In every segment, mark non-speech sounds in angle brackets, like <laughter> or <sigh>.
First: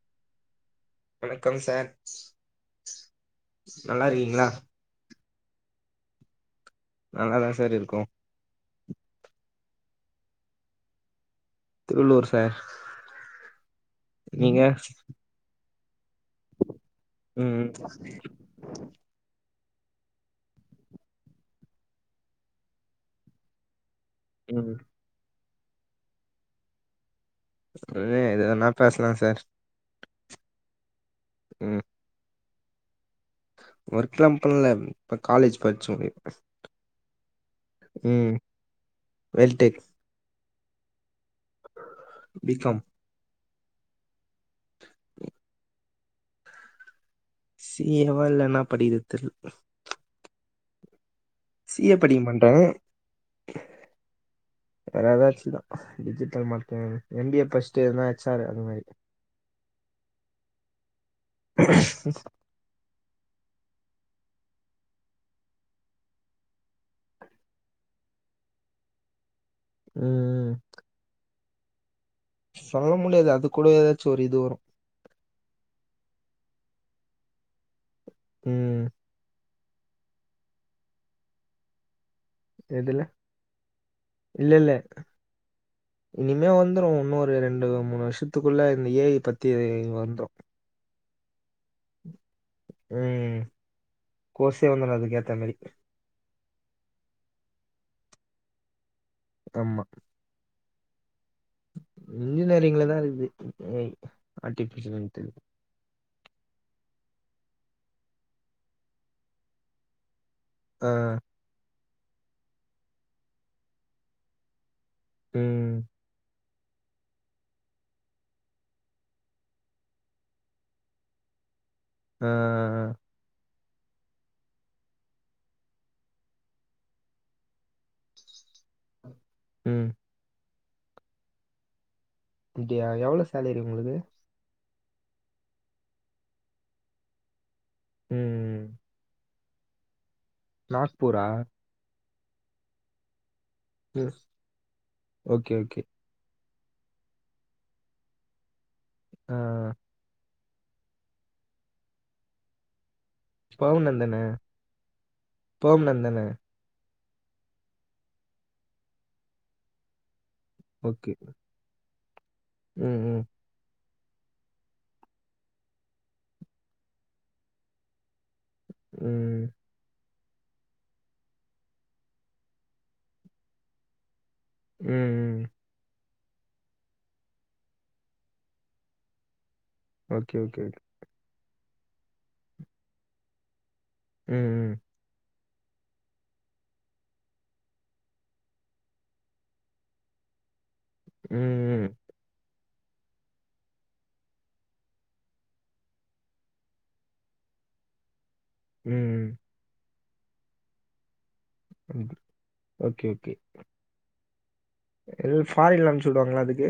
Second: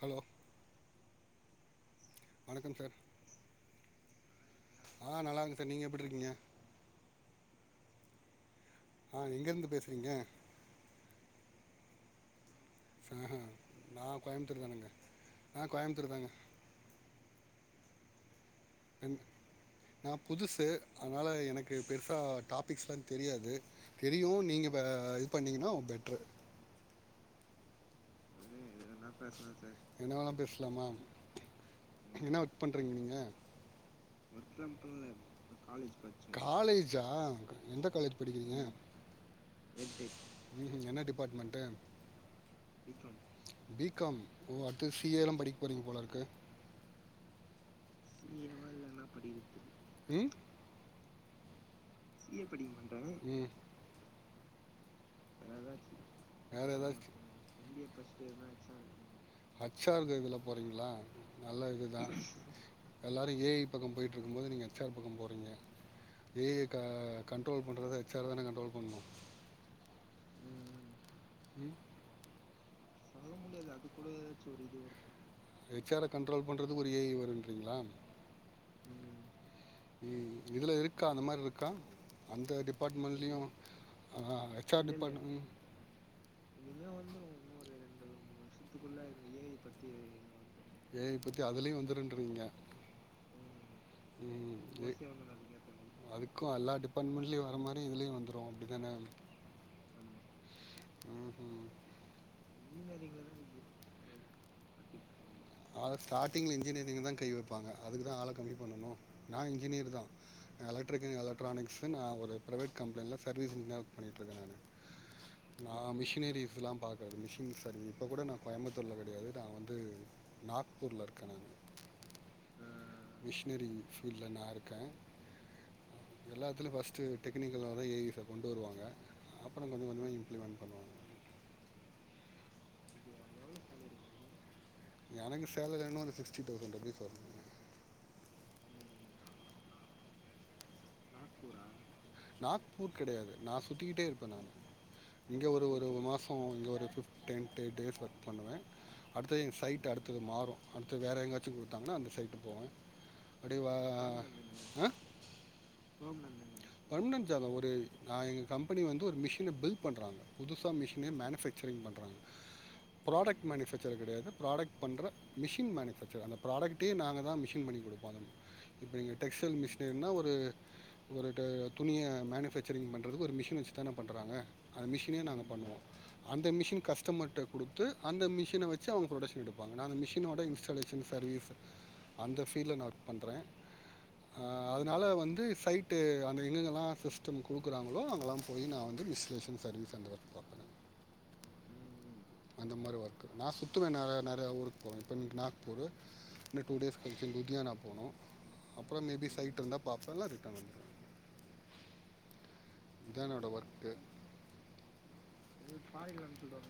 Hello வணக்கம் sir வணக்கம் sir நல்லா இருக்கீங்களா ஆ நல்லார்கன் சார் நீங்க எப்டி இருக்கீங்க நல்லாதா சார் இருக்கோ ஆ எங்க இருந்து பேசுறீங்க திருவள்ளூர் சார் ஆ நா கோயமுத்தூர் நீங்க தானுங்க ஆ கோயமுத்துர்தாங்க ம் நா புதுசு அதனால எனக்கு பெருசா டாப்பிக்ஸ்லா தெரியாது தெரியு நீங்க ம் ப இது பண்ணீங்கனா ஒ பெட்ரு <unintelligible> சார் என்ன வேணா பேசலாமா ம் என்ன பண்றிங்க நீங்க? ஒர்க்லா பண்ல இப்ப காலேஜ் படிச்சோ காலேஜா எந்த காலேஜ் ம் படிக்கிறீங்க? வெல்டெக் ம்ஹும் என்ன department B com B com ஓ அட்த்து சி ஏ லா படிக் போறீங்க போலருக் கு சி ஏ வா இல்ல என்னா படிக்கிது தெர்ல் ம் சி ஏ படிக்க மாட்டே வேற ஏதாச்சுதா டிஜிட்டல் வேற மார்க்கெட் எதாச்சு எம் பி ஏ படிச்சுட்டு எதுனா ஹெச் ஆர் அது மாரி ஹெச் ஆர் கதுல போறீங்ளா நல்ல இதுதா எல்லாரு ஏ ஐ பக்க போயிட் ருக்கும்பொது நீங்க ஹெச் ஆர் பக்க போறீங்க ஏ ஐ‌ க கண்ட்ரோல் பண்றது ஹெச் ஆர் தான கண்ட்ரோல் பண்ணு ம் ம் ம் சொல்ல முடியாது அது கூட எதாச்சு ஒரு இது வரு ஹெச் ஆர கன்ட்ரோல் பண்றதுக்கு ஒரு ஏ ஐ வருன்றீங்ளா ம் ம் இதுல இருக்கா அந்த மாரி இருக்கா? அந்த எதுல டிபார்ட்மெண்ட்லேயும் இல்லெல்ல ஹெச்ஆர் டிபார்ட்மெண்ட் இனிமே வந்துரு உன்னொரு ரெண்டு மூணு வருஷத் துக்குள்ள இந்த ஏ ஐ பத்தி வந்துரு ஏ ஐ பத் தி அதுலயு வந்துருன்றீங்க ம் ம் கோர்ஸே எ வந்துரும் அதுக்கு ஏத்த மாரி அது க்கு அல்லா டிபார்ட்மன்ட்லயு வர மாரி இதுலயு வந்துரு அப்டிதான ஆமா ம் இன்ஜினியரிங்லதா இருக்கு ஏ ஐ ஆர்டிஃபிஷியல் இன்டு அத ஸ்டார்ட்டிங்ல இன்ஜினியரிங்க தா கை வைப்பாங்க அதுக்குதா ஆள கம்மி பண்ணணு நா இன்ஜினியர் தா ஆ எலெக்ட்ரிக்க எலக்ட்ரானிக்ஸ் நா ஒரு பிரைவேட் கம்பெனில சர்வீஸ் இன்ஜினியரா ஒர்க் பண்ணிட்ருக்கே நானு நா ம் மிஷினரி ஸ்லா பாக்கரது மிஷின் சர்வி இப்ப கூட நா கோயம்புத்தூர்ல கெடையாது நா வந்து நாக்பூர்ல இருக்க நானு அ அ அ மிஷினரி ஃபீல்ட்ல நா இருக்க எல்லாத்துல ஃபஸ்ட்டு டெக்னிக்கலால ஏ ஐ ஸ கொண்டு வருவாங்க அப்புறம் கொஞ்ச ம் கொஞ்சமா இப்லிமண்ட் அப்டியா எவ்வள சேலரி உங்களுக்கு எனக்கு சேலரின் ஒரு சிக்ஸ்டி தௌசண்ட் ருப்பிஸ் வரனும் ம் ம் நாக்பூரா நாக்பூர் கிடையாது நா சுத்திக்கிட்டே ம் இருப்பே நானு இங்க ஓகே ஒரு ஓகே ஒரு மாசம் இங்கே ஒரு ஃபிப்டின் டே டேஸ் ஒர்க் பண்ணுவே ஆ அடுத்தது இங்க சைட் அடுத்தது மாறும் அடுத்து வேற எங்காச்சும் குடுத்தாங்கன்னா அந்த சைட் போவே அப்டியே வா பெர்மனன்ட் ஆ ந்தன்ன பர்மனன்ட் ஜாபா ஒரு நா எங்க கம்பெனி வந்து ஒரு மிஷின பில் பண்றாங்க. புதுசா மிஷினே ஓகே மேனு ஃபேக்சரிங் பண்றாங்க ம் ம் ப்ராடக்ட் மேனுஃபேக் ர் கிடையது் ப்ராடக்ட் பண்ற மிஷின் மேனுஃபேக்சர் அந்த ப்ரடக்ட்ட நாங்க தா மிஷின் பண்ணி குடுப்பாங்க இப்ப நீங்க ம் டெக்ஸ்டைல் மிஷின் னா ஒர் ம் ஒரு த துணியை மேனுஃபேக்சரிங் பண்றதுகு ஒரு மிஷின் வச்சுதானே பண்றாங்க அந்த ம் மிஷினே நாங்க ம் பண்ணுவோ அந்த மிஷின் கஸ்டமர் கிட்ட குடுத்து அந்த மிஷின வச்சு அவங்க புரொடஷன் எடுப் பாங்க நா அந்த ஓகே மிஷினோட ஓகே ஓகே இன்ஸ்டாலேஷன் சர்வீஸ் அந்த ஃபீல்ட்லா நா ஒர்க் பண்றே அ ம் அதனால வந்து சைட்டு அந்த எங்கங்கல்ல சிஸ்டம் குடுக்குறாங்களோ அங்கெல்லா போய் நா வந்து மிஸ்லேஷன் சர்வீஸ் அந்த வர்க் பாப்பே. ம் ம் அந்த மாரி ஒர்க்கு நா சுத்துவே நற நறய. ஊருக்கு போவ இப்ப நாக்பூரு இன் டூ டேஸ் கழிச்சி உத்யானா போனோம் அப்புறம் மேபி ம் சைட்டு இருந்தா பாப்ப லா ரிட்டன் வ தண்ணி குடு ஓக்கே ஓகே என்னோடய ஒர்க்கு ல் ஃபாரின்லா அம்ச்சிவுடுவாங்கள அதுக்கு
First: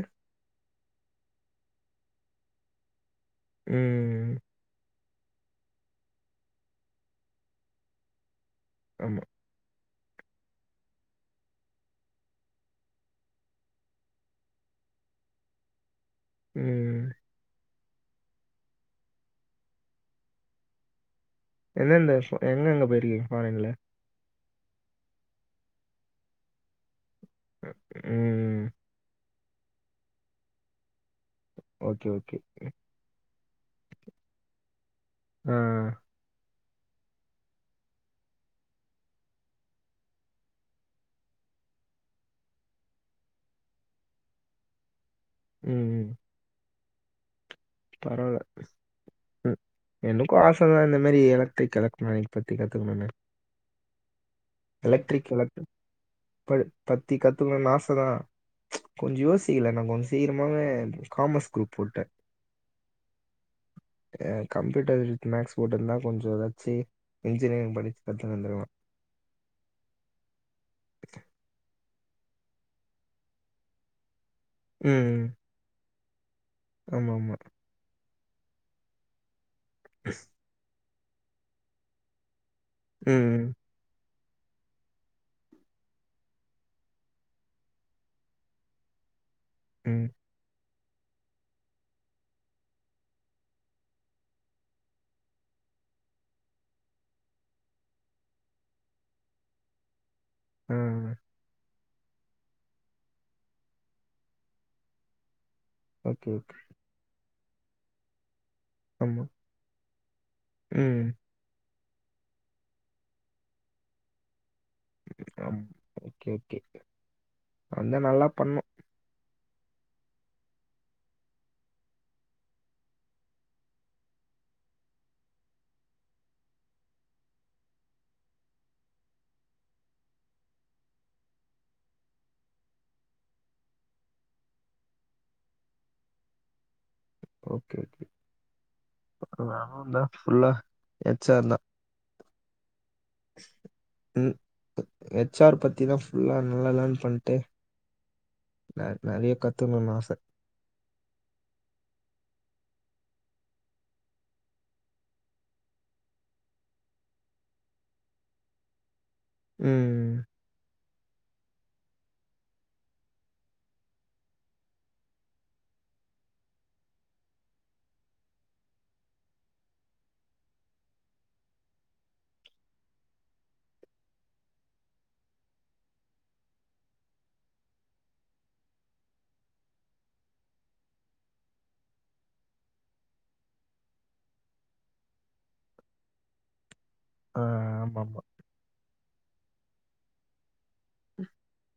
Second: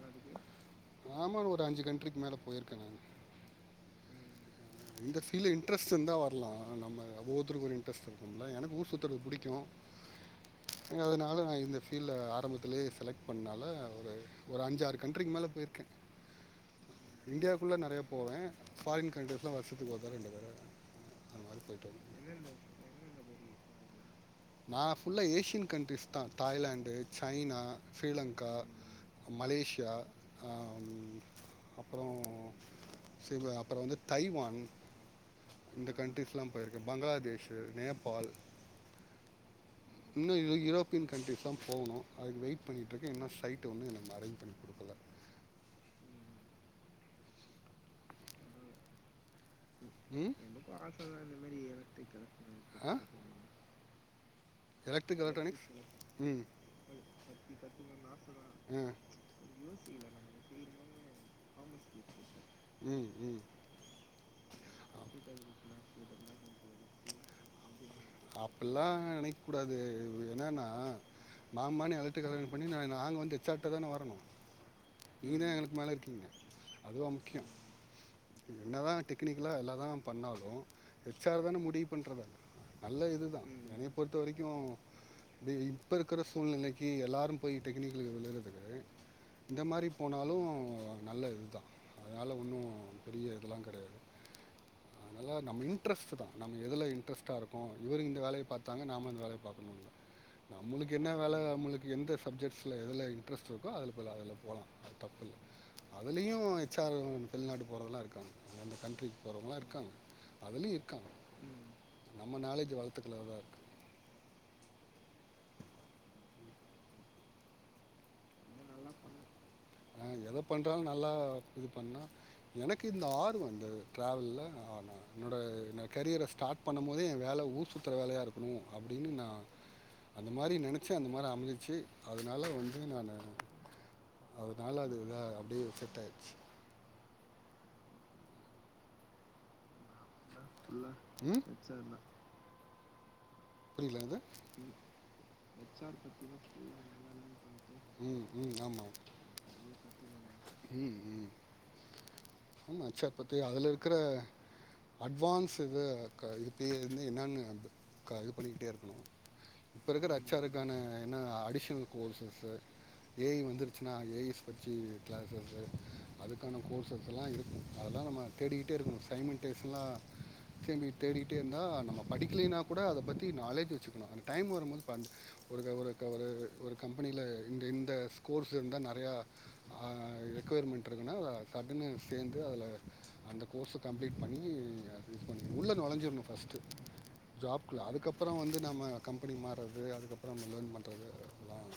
ஆமா நா ஒரு அஞ்சு கண்டரிக்கு மேல போயிருக்கேங்கே ம் இந்த ஃபீல்ட் இன்ரெஸ்ட் இருந்தா வரலம் நம்ம ஒவ்வொருத்தருக்கு ஒரு இன்ரஸ்ட் இருக்கும்ல எனக் ஊர் சுத்தறது ஆமா. புடிக்கும் அதனால நா இந்த ஃபீல்ட் ஆரம்பத்துலயே செலக்ட் பன்னாலா ஒரு அஞ்சு ஆறு கண்ட்ரிக்கு மேலே போயிருக்கே ம். இண்டியா க்குள்ள நெறையா போவே ஃபாரின் கண்ட்ரிஸ்லா வருஷத்துக்கு ஒரு தடவ ரெண்டு தடவ எந்தெந்த ஃபா எங்க எங்க போயிருக்கீங்க ஃபாரின்ல? நா ஃபுல்லா ஏசியன் கண்ட்ரீஸ்தா தாய்லாந்து சைனா ஸ்ரீலங்கா ம். மலேசியா அம் ஓகே ஓகே அப்புற வந்து தைவான் ஆ. இந்த கண்ட்ரீஸ்லா போயிருக்கே பங்களாதேஷு நேபாள் இன்னு யூ யூரோப்பியன் கண்ட்ரீஸ்லா போகணு அதுக்கு வெயிட் பண்ணிட்டுருக்கே இன்னு சைட் வந்து எனக்கு இன்னு அரேஞ்ச் பண்ணி குடுக்கல ம் ம் பரவா ம் ம் எனக்கு ஆசதா இந்த மாரி எலக்ட்ரிக் எலக்ட்ரானிக் பத்தி ஆ கத்துக்கணுன்னு எலக்ட்ரிக் எலக்ட்ரா ம் ப பத்தி கத்துக்கணுன்னு ஆசதா ஆ கொஞ்ச யோசிக்கல நா கொஞ்ச சீக்கிரமாவே காமர்ஸ் குரூப் போட்டுட்டே ம் ம் ஆ கம்ப்யூட்டர் வித் மேக்ஸ் போட்ருந்தா கொஞ்ச ஏதாச்சி இன்ஜினியரிங் படிச்சு கத்துனு வந்துருவே அப்படிலாம் நினைக்கக்கூடாது இந்த மாரி நா எலக்ட்ரிக்கல் எல்க்ட்ரானிக் பண்ணி நா நாங்க வந்து ஹெச் ஆர் ட்டதான வரணு ம். நீதா எனக்கு மேல இருக் அதுதா ஆமாமா. முக்கியோ ம் என்னதா டெக் னிக்கலா என்னதா பண்ணாலு ஹெச் ஆர் தான முடிவு பண்றது நல்ல இதுதா ம். என்னய பொறு த்த வரைக்கு இது இப்ப இருக்குற சூழ்நிலைக்கி எல்லாரு போய் டெக்னிக்கலுக்கு விழறதுக்கு இந்த மாரி ம். போனாலு நல்ல இதுதா அதனால ஒண்ணு பெரிய இதல்லா கெடையாது அதனால நம்ம இன்ட்ரெஸ்ட்டுதா நம்ம எதுல இன்ட்ரெஸ்டா இருக்கோ இவரு இந்த வேலய பாத்தாங்க நாம இந்த வேலய பாக்கணுன்னு இல்ல ஆ. நம்மளுக்கு என்ன வேல நம்மளுக் கு எந்த சப்ஜெக்ட்ஸ்ல எதுல இன்ட்ரெஸ்ட் இருக்கோ அதுல போலா அதுல போலா அது தப்பில்ல அதுலயு ஓகே. ஹெச் ஆரு அவுங்க வந்து வெளிநாடு போறதல்லா இருக்காங்க அது அந்த ட்ரிக்கி ஆமா. போறவங்கல்லா இருக்காங்க அதுலயு இருக்காங்க ம். நம்ம நாலேஜ வளத்துக்கறதுலதா இருக்கு ஆம் ஓகே ஓகே அதா நல்லா பண்ணுணு ஆ எத பண்றாலு நல்லா இது பண்ணா எனக்கு இந்த ஆர்வ வந்து ட்ராவல்ல ஆர்வ என்னோட என்ன கரியர ஸ்டார்ட் பண்ணம்மோதே எ வேல ஊர் சுத்துற வேலையா இருக்கணு அப்டின்னு நா அந்த மாரி நெனச்சே அந்த மாரி அமஞ்சுச்சு அதுனால வந்து நானு அதுனால அது இதா அப்டியே செட் ஆயிட்ச்சு ஓகே ஓகே நானுந்தா ம் புரில என்னது ம். ஹெச்ஆர் பத்தி தான் ஃபுல்லா நல்லா லேர்ன் பண்ணிட்டு, ம் ம் ஆமா நெ நெறைய கத்துக்கணும்னு ஆசை. ம் ம் ஆமா ஹெச் ஆர் பத்தி அதுல இருக்குற அட்வான்ஸு வ க இது <unintelligible> என்னான்னு அது க இது பண்ணிக்கிட்டே இருக்கணு இப்ப இருக்குற ம். ஹெச் ஆர் இருக்கானே என்ன அடிஷல் கோர்ஸஸு ஏ ஐ வந்துருச்சுனா ஏ ஐஸ் பட்ச்சி கிளாஸஸு அதுக்கான கோர்சஸ் எல்லா இருக்கு அதெல்லா நம்ம தேடிக்கிட்டே இருக்கணு சைமென்டேஸ்லா தேம்பி தேடிக்கிட்டே இருந்தா நம்ம படிக்லைன்னா கூட அத பத்தி நாலேஜ் வச்சுக்கணு அந்த டைம் வரும்போதுப்பா அந் ஒரு க ஒரு க ஒரு ஒரு கம்பெனில இந்த இந்த ஸ்கோர்ஸ் இருந்தா நறயா ஆ ரெக்குயர்மெண்ட் இருக்குன்னா அத சட்டுனு சேந்து அதுல அந்த கோர்ஸ கம்ப்ளீட் பண்ணி அது உள்ள நொழஞ்சிர்ணு ஃபஸ்ட்டு ஆ ஜாப்குள்ள ஆமாமா. அதுக்கப்புறொ வந்து நம்ம கம்பெனி மா அது அதுக்கப்பற நம்ம லேர்ன் பண்ற உம்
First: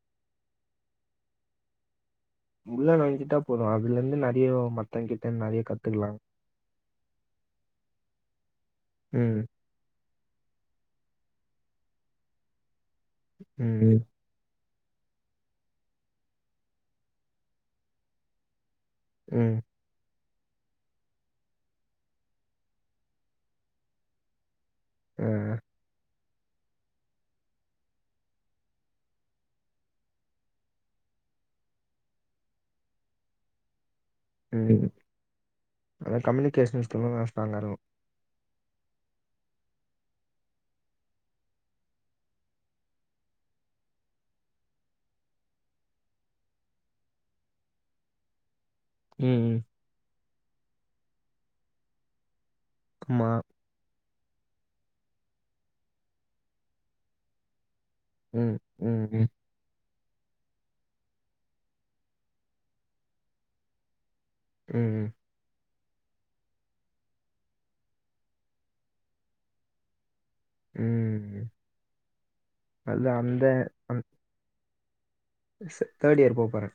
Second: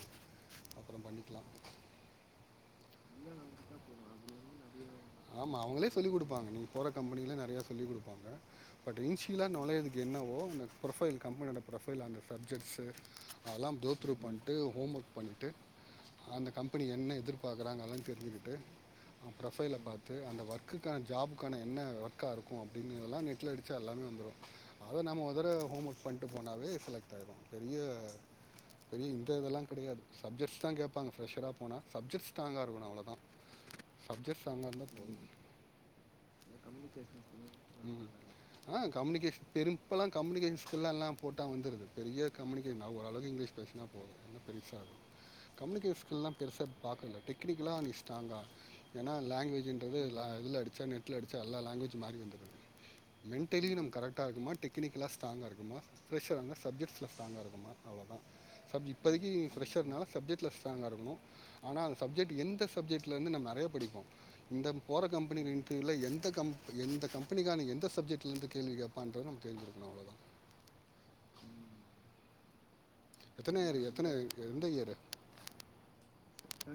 <inaudible> உள்ள நொழ்ஞ்சுட்டா போது அதுலந்து நறையொ மத்தவ்ங்கிட்டந் ஆமாம் நறைய அவங்களே கத்துக்லா சொல்லிக் கொடுப்பாங்க நீங்கள் போகிற கம்பெனியில் நிறையா சொல்லிக் குடுப்பாங்க பட் இன்ஷியலா நொழையதுக்கு என்னவோ <unintelligible> ப்ரொஃபைல் கம்பனியோட ப்ரொஃபைல் அந்த சப்ஜக்ட்ஸு ம். அதுலா ம். கோத்ரூ பண்ட்டு ஹோம் ஒர்க் பண்ட்டு அந்த கம்பெனி என்ன எதிர்பார் க்குறாங்க அதுலா தெருஞ்சுகிட்டு அ ம். ப்ரொஃபைல பாத்து ட்டு அந்த ஒர்க்குக்கான ஜாபுக்கான என்ன ஒர்க்கா இருக்கு அப்டின்னு இதெல்லா நெட்ல அடுச்சா எல்லாமே வந்துரு அது நம்ம ஆ. ஒதர ஹோம்ஒர்க் பண்ட்டு போனாவே செலக்ட் ஆயிர்லா பெரிய பெரிய இந்த இதெல்லா கெடயாது சப்ஜெக்ட்ஸ் தா கேப்பாங்க ஃப்ரெஷ்ஷரா போனா சப்ஜெக்ட்ஸ் ஸ்ட்ராங்கா இருக்கனு அவ்ளதா சப்ஜெக்ட் ஸ்ட்ராங்கா இருந்தா ம். போது அதான் கம்யூனிகேஷன் ஸ்கில்லும் நான் ஸ்ட்ராங்கா இருக்கும். ம் ஆ கம்யூனிகேஷ் பெரும்பலா கம்யூனிகேஷன் ஸ்கில்லா எல்லா போட்டா வந்துருது பெரிய கம்யூனிகே என்னா ஓரளவுக்கு இங்கிலீஷ் பேசுனா போது என்ன பெருசா கம்யூனுகே ஸ்கில்லா பெருசா பாக்கல டெக்னிக்கலா அந்த ஸ்ட்ராங்கா எனா ம். ம். லாங்வேஜுன்றது லா இல்ல அடுச்சா நெட்ல அடுச்சா எல்லா லாங்வேஜு மாரி வந்துரு ஆமா. மெண்ட்டலி நம்ம கரெ ட்டா இருக்கொமா டெக்னிக்கலா ஸ்ட்ராங்கா இருக்கொமா ஃப்ரெஷ்ஷர்னா சப்ஜெக்ட்ஸ்ல ஸ்ட்ராங்கா இருக்கொமா அவ்ளதா ம். சப் ம். ம். இப்பதக்கி ஃப்ரஷ்ஷர்னால சப்ஜெக்ட்ல ஸ்ட்ராங்கா இருக்கனு ஆனா சப்ஜெக்ட் எந்த சப்ஜெக்ட்லந்து நம் நறைய படிப்போ இந்தம் போற ம். கம்பெனிரீ எந்த க எந்த கம்பெனிக்காரனுங்க எந்த சப்ஜெக்ட்ல இருந்து கேள்வி கேப்பான்றது நம்ம தெரிஞ்சுக்கனு அவ்ளதா ம் அதுதான் எத்தன இயர் ஏ எத்தன எந்த இயர் தேர்ட் இயர் போ போறே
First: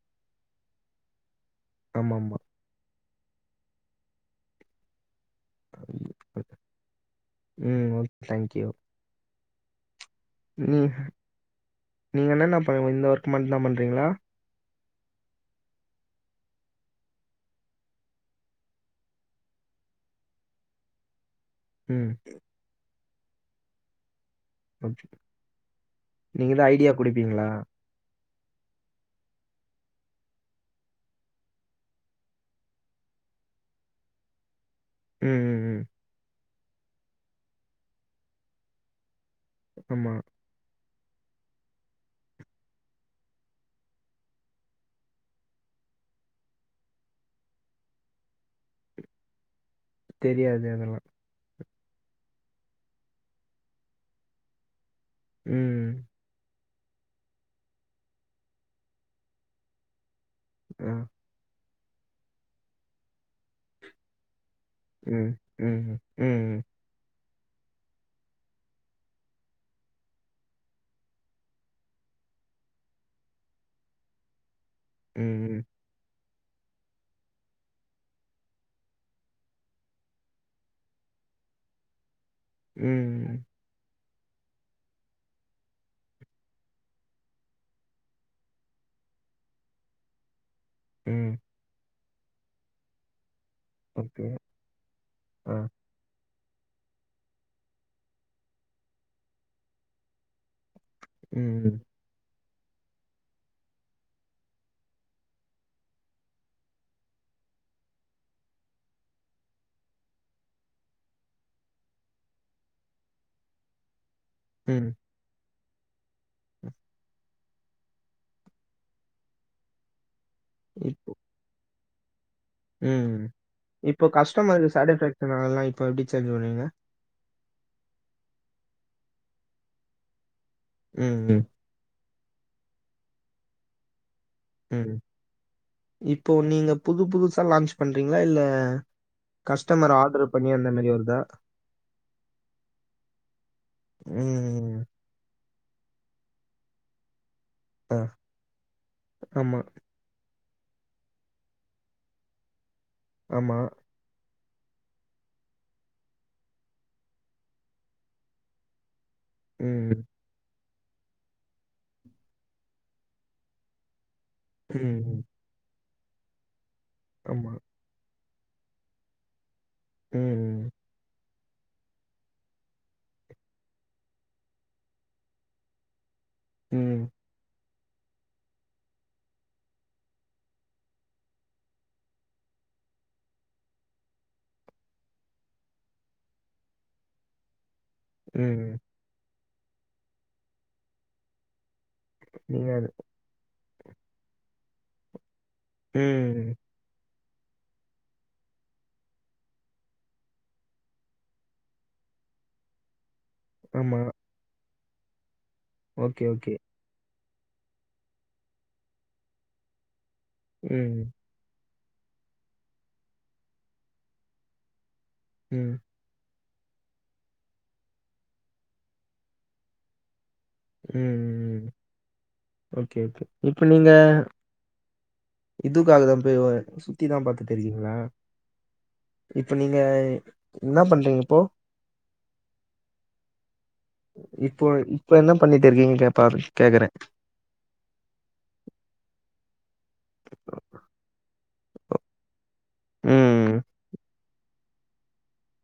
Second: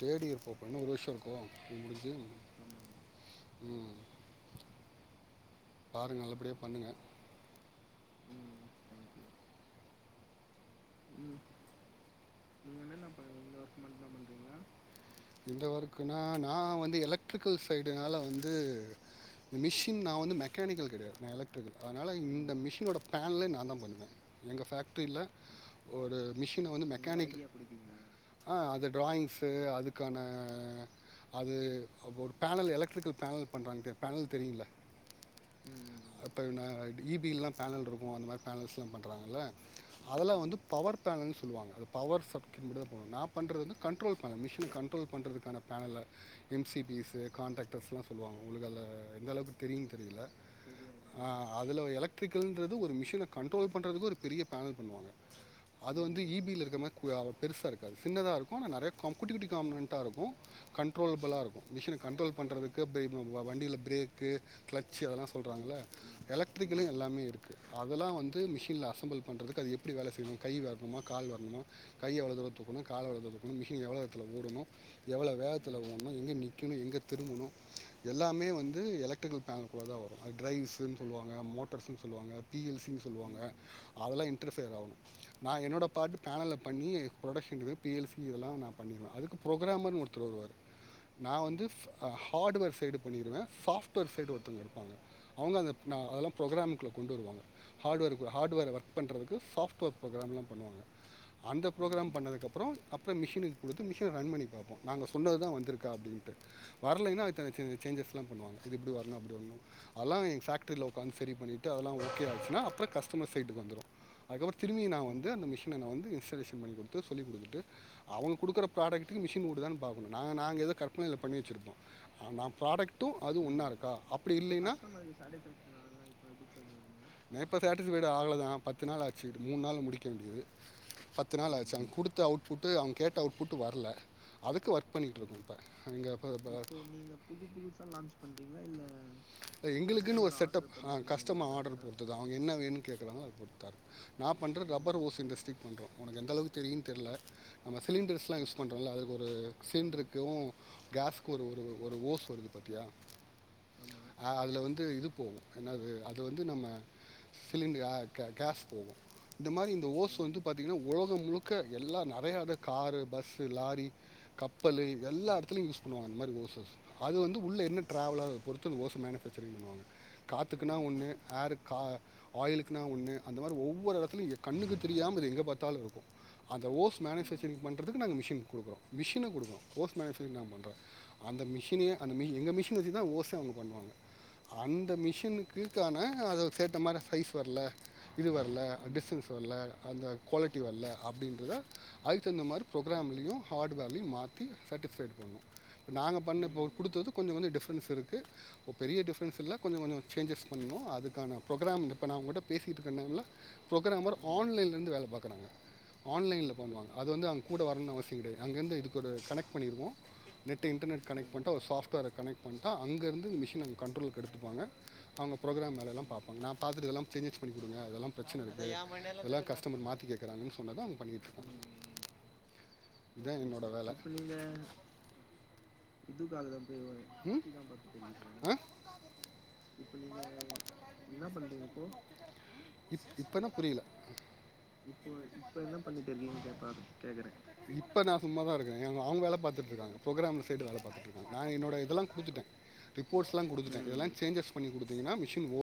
தேடி போப்போ இன்னு ஒரு வர்ச இருக் கோ முருகு ஆமாமா. ம் பாருங்க நல்லபடியே பண்ணுங்க ம். ஓகே. தேங்க் ம் நீங்க என்னன்ன பண்ண இந்த ஒர்க் மட்டுதா பண்றீங்களா இந்த வர்கக்குனா நா வந்து எலக்ட்ரிக்கல் சைடுனால வந்து இந்த மிஷின் நா வந்து மெக்கானிக்கல் கெடையாது ருக் அதனால ம். இந்த மிஷினோட பேன்லே நா தா பண்ணுவே எங்க ஓகே. ஃபேக்ட்ரியில்ல நீங்க தா ஐடியா குடுப்பீங்களா ஆ அது டிராயிங்ஸு அதுக்கான அது ஒரு பேனல் எலக்ட்ரிக்கல் பேனல் பண்றாங்க தெ பேனல் தெரியல ம் ம் ம் இப்போ இபிலெல்லா பேனல் இருக்கு அந்த மாரி பேனல்ஸ்லா பண்ணுறாங்க ஆமா. அதல்லா வந்து பவர் பேனல்ன்னனு சொல்லுவாங்க அ பவர் சப்கிப்டல் மட்டு தா போவு நா பண்ற வந்து கண்ட்ரோல் பேனல் மிஷின கண்ட்ரோல் பண்ணுறதுக்கான பேனலில் எம்சிபிஸு கான்ண்ட்ராக்டர்ஸ்லா சொல்லுவாங்க உங்களுக்கு எந்தளவுக்கு தெரியு தெரில தெரியாது அதெல்லாம். அ அதில் எலக்ட்ரிக்கலன்றது ஒரு மிஷின கண்ட்ரோல் பண்ணுறதுக்கு ஒரு பெரிய பேனல் பண்ணுவாங்க ம். அது வந்து இபி ல இருக்க மாரி பெருசா இருக்கா சின்னதாக இருக்கு ஆனா நெறைய காம்படிவி கானட்டாக இருக்கு ஆ. கண்ட்ரோலப்ளாக இருக்கு மிஷின் கண்ட்ரோல் பண்றதுக்கு பிரேக் வண்டியில ப்ரேக்கு கிளட்சச் அதல்ல ம், சொல்கிறாங்கள ம், ம், எலக்ட்ரிகலு எல்லாமே இருக்கு அதல்லா வந்து மிஷின்ல அசம்பள் பண்றதுக்கு அது எ எப்ப வேலை செய்யணு கை வரணமா கால் வரணமா கை எவ்ளோட தக்கணு கால்வ்ள தக்கணு மிஷின்வ்வளோ இதத்துல ஓடுணு எவ்வளவு ம், வேகத்துல போனோ எங்க வைக்கணு எங்கே திரும்பணு எல்லாமே வந்து எலக்ட்ரிக்கல் பேனல்கள்ள தா வரு அது ட்ரைவ்ஸுன்ன சொல்லுவாங்க மோட்டர்ஸ்ன்னு சொல்லுவாங்க பிஎல்சி னு சொல்லுவாங்க ம், அதல்லா ட்ஃபயர் ஆகு நா என்னோட பாட்டு பேனலில பண்ணி ப்ரொடக்ஷன் இது பஎல்சி இதெல்லா நா பண்ணிருடுவே அதுக்கு ப்ரோக்ராமர்னு ஒருத்தர் வருவாரு நா ம். வந்து சூ பா ஹார்ட்வேர் சைடு பண்ணிடுவே சாஃப்ட்வேர் ஓகே. சைடு ஒருத்தங்க இருப்பாங்க ஆ. அவங்க அந்த நா அதெலா ப்ரோக்ராம்குல்ல கொண்டு வருவாங்க ஹாட்வேர்க்கு ஹாட்வேர் ஒர்க் பண்றதுக்கு சாஃப்ட்வேர் ப்ரோக்ராம்லா பண்ணுவாங்க அந்த ம், ப்ரோக்ராம் பண்ணதுக்கு அப் அப்றோ அப்றோ மிஷனுக்கு குடுத்து மிஷின ரன் பண்ணி பாப்போ நாங்க சொன்னதுதா வந்தருக்கா அப்டீன்ட்டு வரலைனா அதுக்கான சேஜ் சேஜ்சஸ்லா பன்னுவாங்க இது இப்டி வரணு அப்டி வரணு அதெல்லா ஏங் ஃபேக்ட்ரில உக்காந்து சரி பண்ணிட்டு அதெல்லா ஓகே ஆச்சுனா அப்றோ கஸ்டமர் சைட்டுக்கு வந்துரு அதுக்கப்றோ திரும்பி ம். நா வந்து அந்த மிஷின் நா வந்து இன்ஸ்டாலேஷன் பண்ணி குடுத்து சொல்லி குடுத்துட்டு அவங்க குடுக்குற ப்ராடக்டுக்கு மிஷின் ஓடுதானு பாக்கணு நாங்க நாங்க இத கற்பனைல் பண்ணி வச்சிருப்போ உ இருக்கா இப்ப அப்படி கஸ்டமர் இல்லைன்னா சேட்டிஸ்வக்ஷனாலனா இப்ப எப்டி சேன்ஜ் பன்னுவீங்க ஆ இப்ப சேட்டிஸ்ஃபைடு ஆகள தா பத்து நாள் ஆச்சு மூணு நாள்ள முடிக்க வேண்டியது ம், பத்து ம், நாள் ஆச்சங்க குடுத் குடுத்த அவுட்புட்டு அவங்க கேட்ட அவுட்புட்டு வரல அதுக்கு ஒர்க் ம். பண்ணிட்ருக்கோ இப்ப இங்க ப இப்போ ப நீங்க புது புதுசா லான்ச் பண்றீங்களா? இல்ல அ கஸ்டமர் எங்களுக்கூனு ஆர்டர் ஒரு பண்ணி செட்டப் அந்த மாரி அ வருதா? கஸ்டமர் ஆடர் பொருத்துதா அவங்க என்ன வேணுனு கேக்குறாங்களோ நா பண்ற ம். ரப்பர் ஓஸுங் ரெஸ்டிக் பண்றோ உனக்கு எந்த அளவுக்கு தெரியும்னு தெரில நம்ம ஆ. சிலிண்டர்ஸ்லா யூஸ் பண்றோல அதுக்கு ஒரு ஆமா, சிலிண்டருக்குனு கேஸ்க்கு ஒரு ஒரு ஒரு ஓஸ் வருது பாத்தியா ஆமா அ அதில வந்து இது போகு என்னது அது வந்து நம்ம சிலிண்ட்ரு அ க கேஸ் போவு இந்த மாரி இந்த ம், ஓஸ் வந்து பாத் பாத்தீங்னா ஒலகோ முழுக்க எல்லா நெறையா அது காரு பஸ்ஸு லாரி கப்பலு ம், எல்லாதுலயு யூஸ் ஆமா அந்த மாரி ஓஸஸு அது வந்து ஆமா. உள்ள என்ன டிராவலாகு பொறுத்துந்த ஓஸ மேனுஃபேக்சரிங் பண்ணுவாங்க ம், காத்துக்குனா ஒண்ணு ஹேரு கா ஆயிலுக்குனா ஒன்னு அந்த மாரி ஒவ்வொரு எடத்துலயு ய கண்ணுக்கு தெரியாம இது எங்கே பாத்தாலு இருக்கு அந்த ஓஸ் ம், மேனுஃபேக்சரிங் பண்றதுக்கு நாங்க மிஷின் குடுக்குறோ மிஷின குடுக்குறோ ஓஸ் மேனேஃபேச்சரிங் நாங்க பண்றோ அந்த மிஷினே அந்த மிஷி எங்க மிஷின வச்சு தா ஓஸே அவங்க பண்வாங்க அந்த மிஷினுக்குக்கான அத சேத்த மாரி சைஸ் வரல இது வரல ம். டிஸ்டன்ஸ் வல்ல அந்த குவாலிட்டி வல்ல அப்டின்றத அதுக்கு தகுந்த மாரி நீங்க அது புராக்ராம்லயு ஹார்டுவேர்லயு மாத்தி சர்ட்டிஃபைடு பண்ணணு நாங்க பண்ண ம். இப்ப குடுத்தது கொஞ்ச கொஞ்ச டிஃப்ரன்ஸ் இருக்கு ஒ பெரிய டிஃப்ரன்ஸ் இல்ல கொஞ்ச கொஞ்ச சேஞ்சஸ் பண்ணணு அதுக்கான ப்ரோக்ராம் இப்ப நா உங்கிட்ட பேசிட்ருக்கனல்ல ஆமா. புரக்ராமர் ஆன்லைன்ல இருந் து வேல பாக்கறாங்க ஓகே, ஆன்லைன்ல ஓகே. பண்ணுவாங்க அது வந்து அவுங் கூட வரணுன்னு அவசியோ கெடையாது. அங்க இருந்து இதுக்கு ஒரு கனெக்ட் பண்ணிருவோ நெட்டு ம், இன்டர்நெட் கனெக்ட் பண்ட்டு ஒரு சாஃப் ட்வேர கனெக்ட் பண்ட்டா அங்க இருந்து மிஷின அவங்க கண்ட்ரோலுக்கு எடுத்துப்பாங்க அவங்க ம், புரோக்ராம் வேல எல்லா பாப்பாங்க நா பாத்துட்டு இதெல்லாம் சேஞ்சஸ் பண்ணி குடுங்க அதெல்லா பிரச்சன இருக்கு அதெல்லா கஸ்டமர் மாத்தி கேக் கறாங்கன்னு சொன்னது அவங்க பண்ணி குடுத்துருவாங்க ம். Okay, okay. இதா இப்ப என்னோட நீங்க வேல ம் இதுக்காக தான் போய் சுத்தி தான் பார்த்துட்டு இருக்கீங்களா? இப்ப நீங்க என்ன பண்றீங்க இப்போ? ஆ இப் இப்பன்னா புரியல இப்போ இப்ப என்ன பண்ணிட்டு இருக்கீங்க? கேப்பா கேட்கிறேன். இப்ப நா சும்மாதா இருக்கே ஏன்னா அவங்க வேல பாத்துட் ருக்காங்க புரோக்ராமர் சைடு வேல பாத்துட்ருக்காங்க நா என்னோட இதெல்லா குடுத்துட்டே. ரிப்போர்ட்ஸ்லா ம். குடுத்துட்டே இதல்லா சேஞ்சஸ் பண்ணி குடுத்தீங்கன்னா மிஷின் ஓ